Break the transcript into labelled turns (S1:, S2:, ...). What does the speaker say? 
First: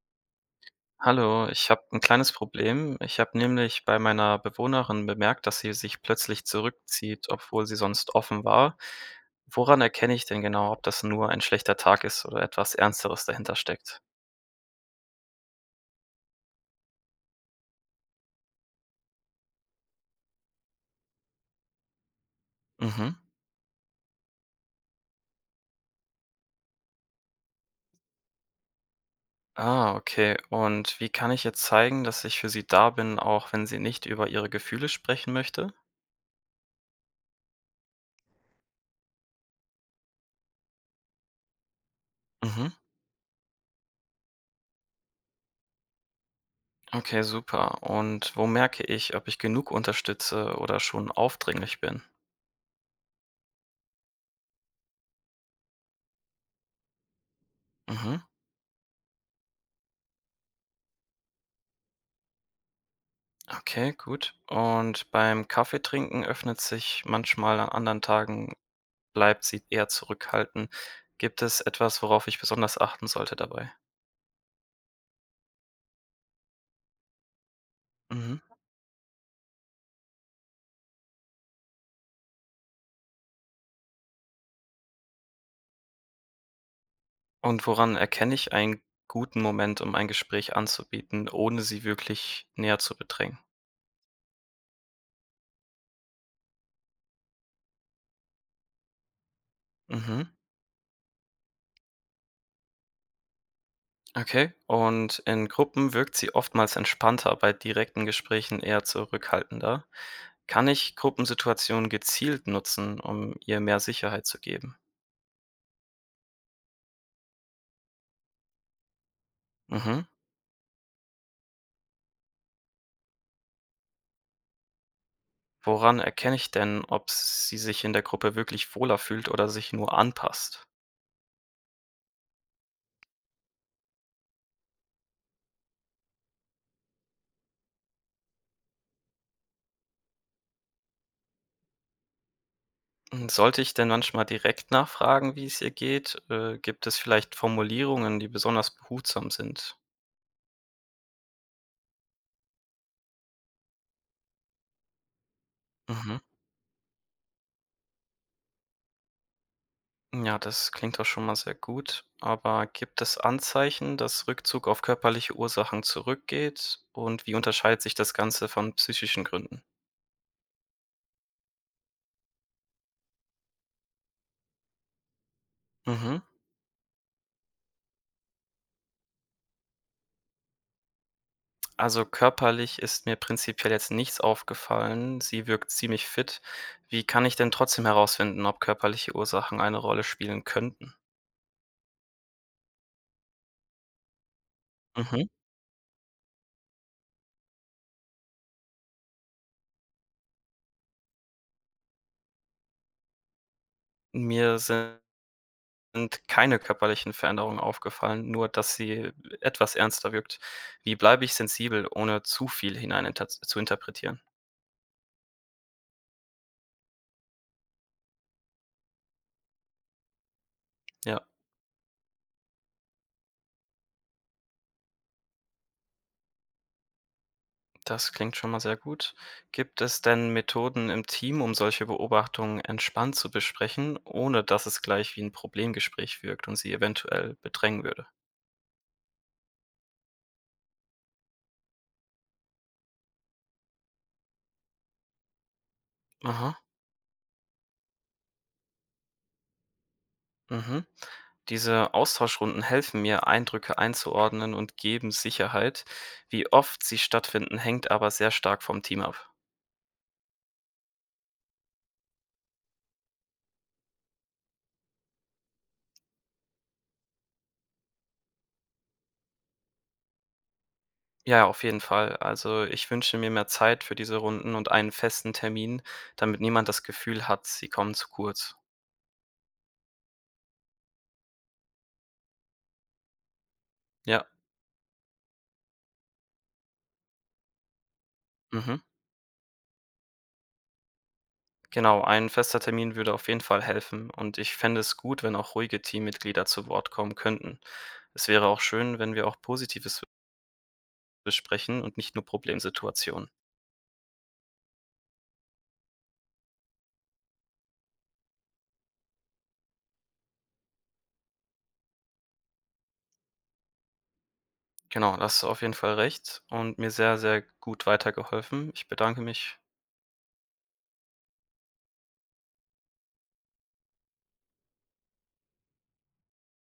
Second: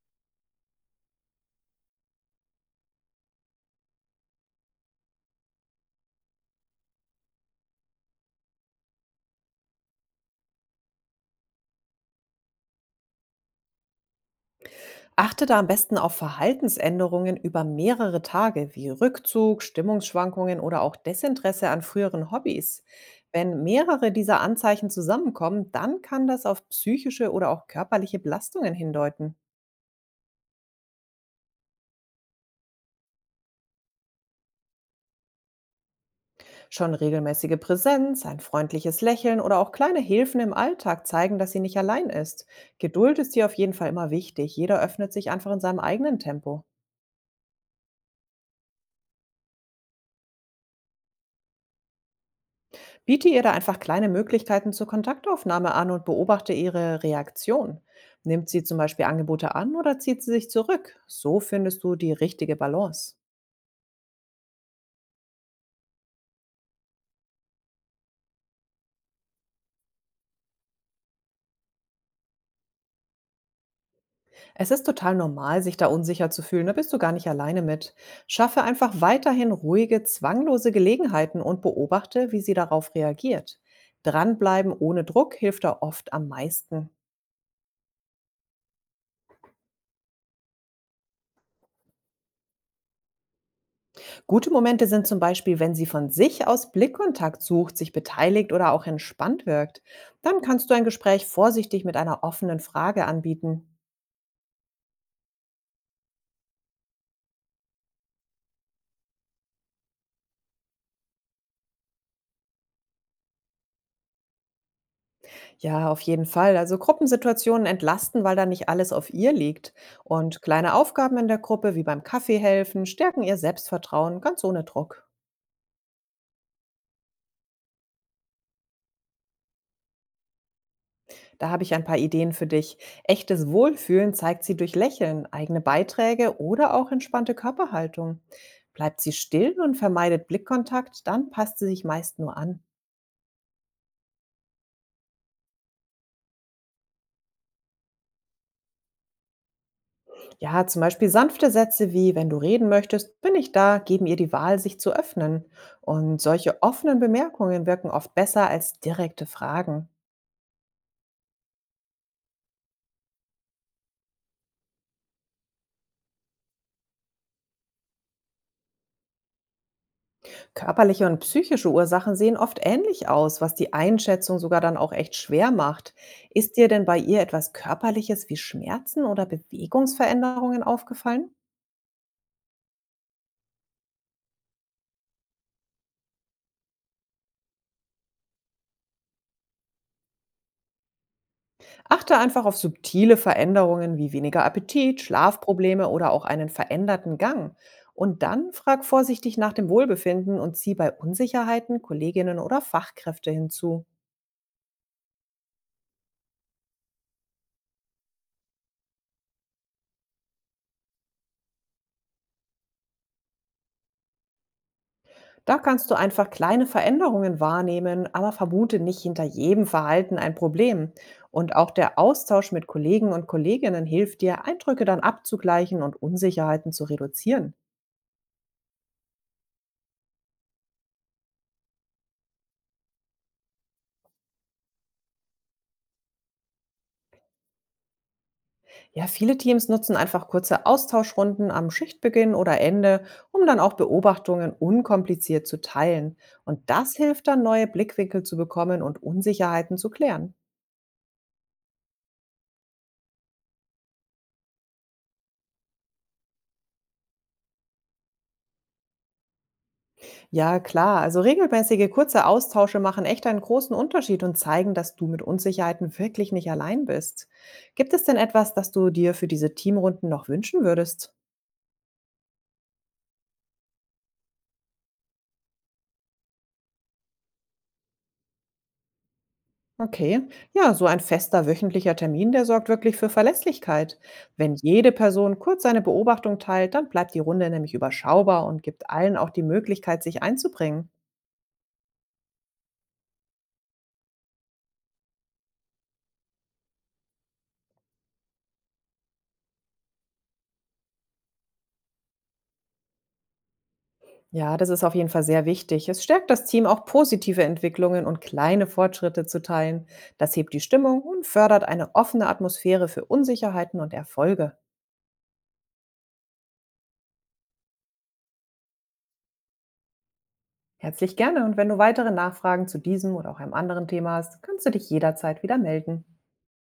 S1: Hallo, ich habe ein kleines Problem. Ich habe nämlich bei meiner Bewohnerin bemerkt, dass sie sich plötzlich zurückzieht, obwohl sie sonst offen war. Woran erkenne ich denn genau, ob das nur ein schlechter Tag ist oder etwas Ernsteres dahinter steckt?
S2: Achte da am besten auf Verhaltensänderungen über mehrere Tage, wie Rückzug, Stimmungsschwankungen oder auch Desinteresse an früheren Hobbys.
S1: Mhm.
S2: Wenn mehrere dieser Anzeichen zusammenkommen, dann kann das auf psychische oder auch körperliche Belastungen hindeuten.
S1: Ah, okay. Und wie kann ich jetzt zeigen, dass ich für sie da bin, auch wenn sie nicht über ihre Gefühle sprechen möchte?
S2: Schon regelmäßige Präsenz, ein freundliches Lächeln oder auch kleine Hilfen im Alltag zeigen, dass sie nicht allein ist.
S1: Mhm.
S2: Geduld ist hier auf jeden Fall immer wichtig. Jeder öffnet sich einfach in seinem eigenen Tempo.
S1: Okay, super. Und wo merke ich, ob ich genug unterstütze oder schon aufdringlich bin?
S2: Biete ihr da einfach kleine Möglichkeiten zur Kontaktaufnahme an und beobachte ihre Reaktion.
S1: Mhm.
S2: Nimmt sie zum Beispiel Angebote an oder zieht sie sich zurück? So findest du die richtige Balance.
S1: Okay, gut. Und beim Kaffeetrinken öffnet sich manchmal, an anderen Tagen bleibt sie eher zurückhaltend. Gibt es etwas, worauf ich besonders achten sollte dabei?
S2: Es ist total normal, sich da unsicher zu fühlen, da bist du gar nicht alleine mit.
S1: Mhm.
S2: Schaffe einfach weiterhin ruhige, zwanglose Gelegenheiten und beobachte, wie sie darauf reagiert. Dranbleiben ohne Druck hilft da oft am meisten.
S1: Und woran erkenne ich einen guten Moment, um ein Gespräch anzubieten, ohne sie wirklich näher zu bedrängen?
S2: Gute Momente sind zum Beispiel, wenn sie von sich aus Blickkontakt sucht, sich beteiligt oder auch entspannt wirkt.
S1: Mhm.
S2: Dann kannst du ein Gespräch vorsichtig mit einer offenen Frage anbieten.
S1: Okay. Und in Gruppen wirkt sie oftmals entspannter, bei direkten Gesprächen eher zurückhaltender. Kann ich Gruppensituationen gezielt nutzen, um ihr mehr Sicherheit zu geben?
S2: Ja, auf jeden Fall. Also Gruppensituationen entlasten, weil da nicht alles auf ihr liegt.
S1: Mhm.
S2: Und kleine Aufgaben in der Gruppe, wie beim Kaffee helfen, stärken ihr Selbstvertrauen ganz ohne Druck.
S1: Woran erkenne ich denn, ob sie sich in der Gruppe wirklich wohler fühlt oder sich nur anpasst?
S2: Da habe ich ein paar Ideen für dich. Echtes Wohlfühlen zeigt sie durch Lächeln, eigene Beiträge oder auch entspannte Körperhaltung. Bleibt sie still und vermeidet Blickkontakt, dann passt sie sich meist nur an.
S1: Hm, sollte ich denn manchmal direkt nachfragen, wie es ihr geht? Gibt es vielleicht Formulierungen, die besonders behutsam sind?
S2: Ja, zum Beispiel sanfte Sätze wie, wenn du reden möchtest, bin ich da, geben ihr die Wahl, sich zu öffnen.
S1: Mhm.
S2: Und solche offenen Bemerkungen wirken oft besser als direkte Fragen.
S1: Ja, das klingt doch schon mal sehr gut. Aber gibt es Anzeichen, dass Rückzug auf körperliche Ursachen zurückgeht? Und wie unterscheidet sich das Ganze von psychischen Gründen?
S2: Körperliche und psychische Ursachen sehen oft ähnlich aus, was die Einschätzung sogar dann auch echt schwer macht.
S1: Mhm.
S2: Ist dir denn bei ihr etwas Körperliches wie Schmerzen oder Bewegungsveränderungen aufgefallen?
S1: Also, körperlich ist mir prinzipiell jetzt nichts aufgefallen. Sie wirkt ziemlich fit. Wie kann ich denn trotzdem herausfinden, ob körperliche Ursachen eine Rolle spielen könnten?
S2: Achte einfach auf subtile Veränderungen wie weniger Appetit,
S1: Mhm.
S2: Schlafprobleme oder auch einen veränderten Gang. Und dann frag vorsichtig nach dem Wohlbefinden und zieh bei Unsicherheiten Kolleginnen oder Fachkräfte hinzu.
S1: Mir sind keine körperlichen Veränderungen aufgefallen, nur dass sie etwas ernster wirkt. Wie bleibe ich sensibel, ohne zu viel hinein inter zu interpretieren?
S2: Da kannst du einfach kleine Veränderungen wahrnehmen, aber vermute nicht hinter jedem Verhalten ein Problem.
S1: Ja.
S2: Und auch der Austausch mit Kollegen und Kolleginnen hilft dir, Eindrücke dann abzugleichen und Unsicherheiten zu reduzieren.
S1: Das klingt schon mal sehr gut. Gibt es denn Methoden im Team, um solche Beobachtungen entspannt zu besprechen, ohne dass es gleich wie ein Problemgespräch wirkt und sie eventuell bedrängen würde?
S2: Ja, viele Teams nutzen einfach kurze Austauschrunden am Schichtbeginn oder Ende, um dann auch Beobachtungen unkompliziert zu teilen.
S1: Aha,
S2: Und das hilft dann, neue Blickwinkel zu bekommen und Unsicherheiten zu klären.
S1: mhm. Diese Austauschrunden helfen mir, Eindrücke einzuordnen und geben Sicherheit. Wie oft sie stattfinden, hängt aber sehr stark vom Team ab.
S2: Ja, klar. Also regelmäßige kurze Austausche machen echt einen großen Unterschied und zeigen, dass du mit Unsicherheiten wirklich nicht allein bist. Gibt es denn etwas, das du dir für diese Teamrunden noch wünschen würdest?
S1: Ja, auf jeden Fall. Also, ich wünsche mir mehr Zeit für diese Runden und einen festen Termin, damit niemand das Gefühl hat, sie kommen zu kurz.
S2: Okay, ja, so ein fester wöchentlicher Termin, der sorgt wirklich für Verlässlichkeit.
S1: Ja,
S2: Wenn jede Person kurz seine Beobachtung teilt, dann bleibt die Runde nämlich überschaubar und
S1: mhm.
S2: gibt allen auch die Möglichkeit, sich einzubringen.
S1: Genau, ein fester Termin würde auf jeden Fall helfen und ich fände es gut, wenn auch ruhige Teammitglieder zu Wort kommen könnten. Es wäre auch schön, wenn wir auch Positives besprechen und nicht nur Problemsituationen.
S2: Ja, das ist auf jeden Fall sehr wichtig. Es stärkt das Team, auch positive Entwicklungen und kleine Fortschritte zu teilen. Das hebt die Stimmung und fördert eine offene Atmosphäre für Unsicherheiten und Erfolge.
S1: Genau, da hast du auf jeden Fall recht und mir sehr, sehr gut weitergeholfen. Ich bedanke mich.
S2: Herzlich gerne und wenn du weitere Nachfragen zu diesem oder auch einem anderen Thema hast, kannst du dich jederzeit wieder melden.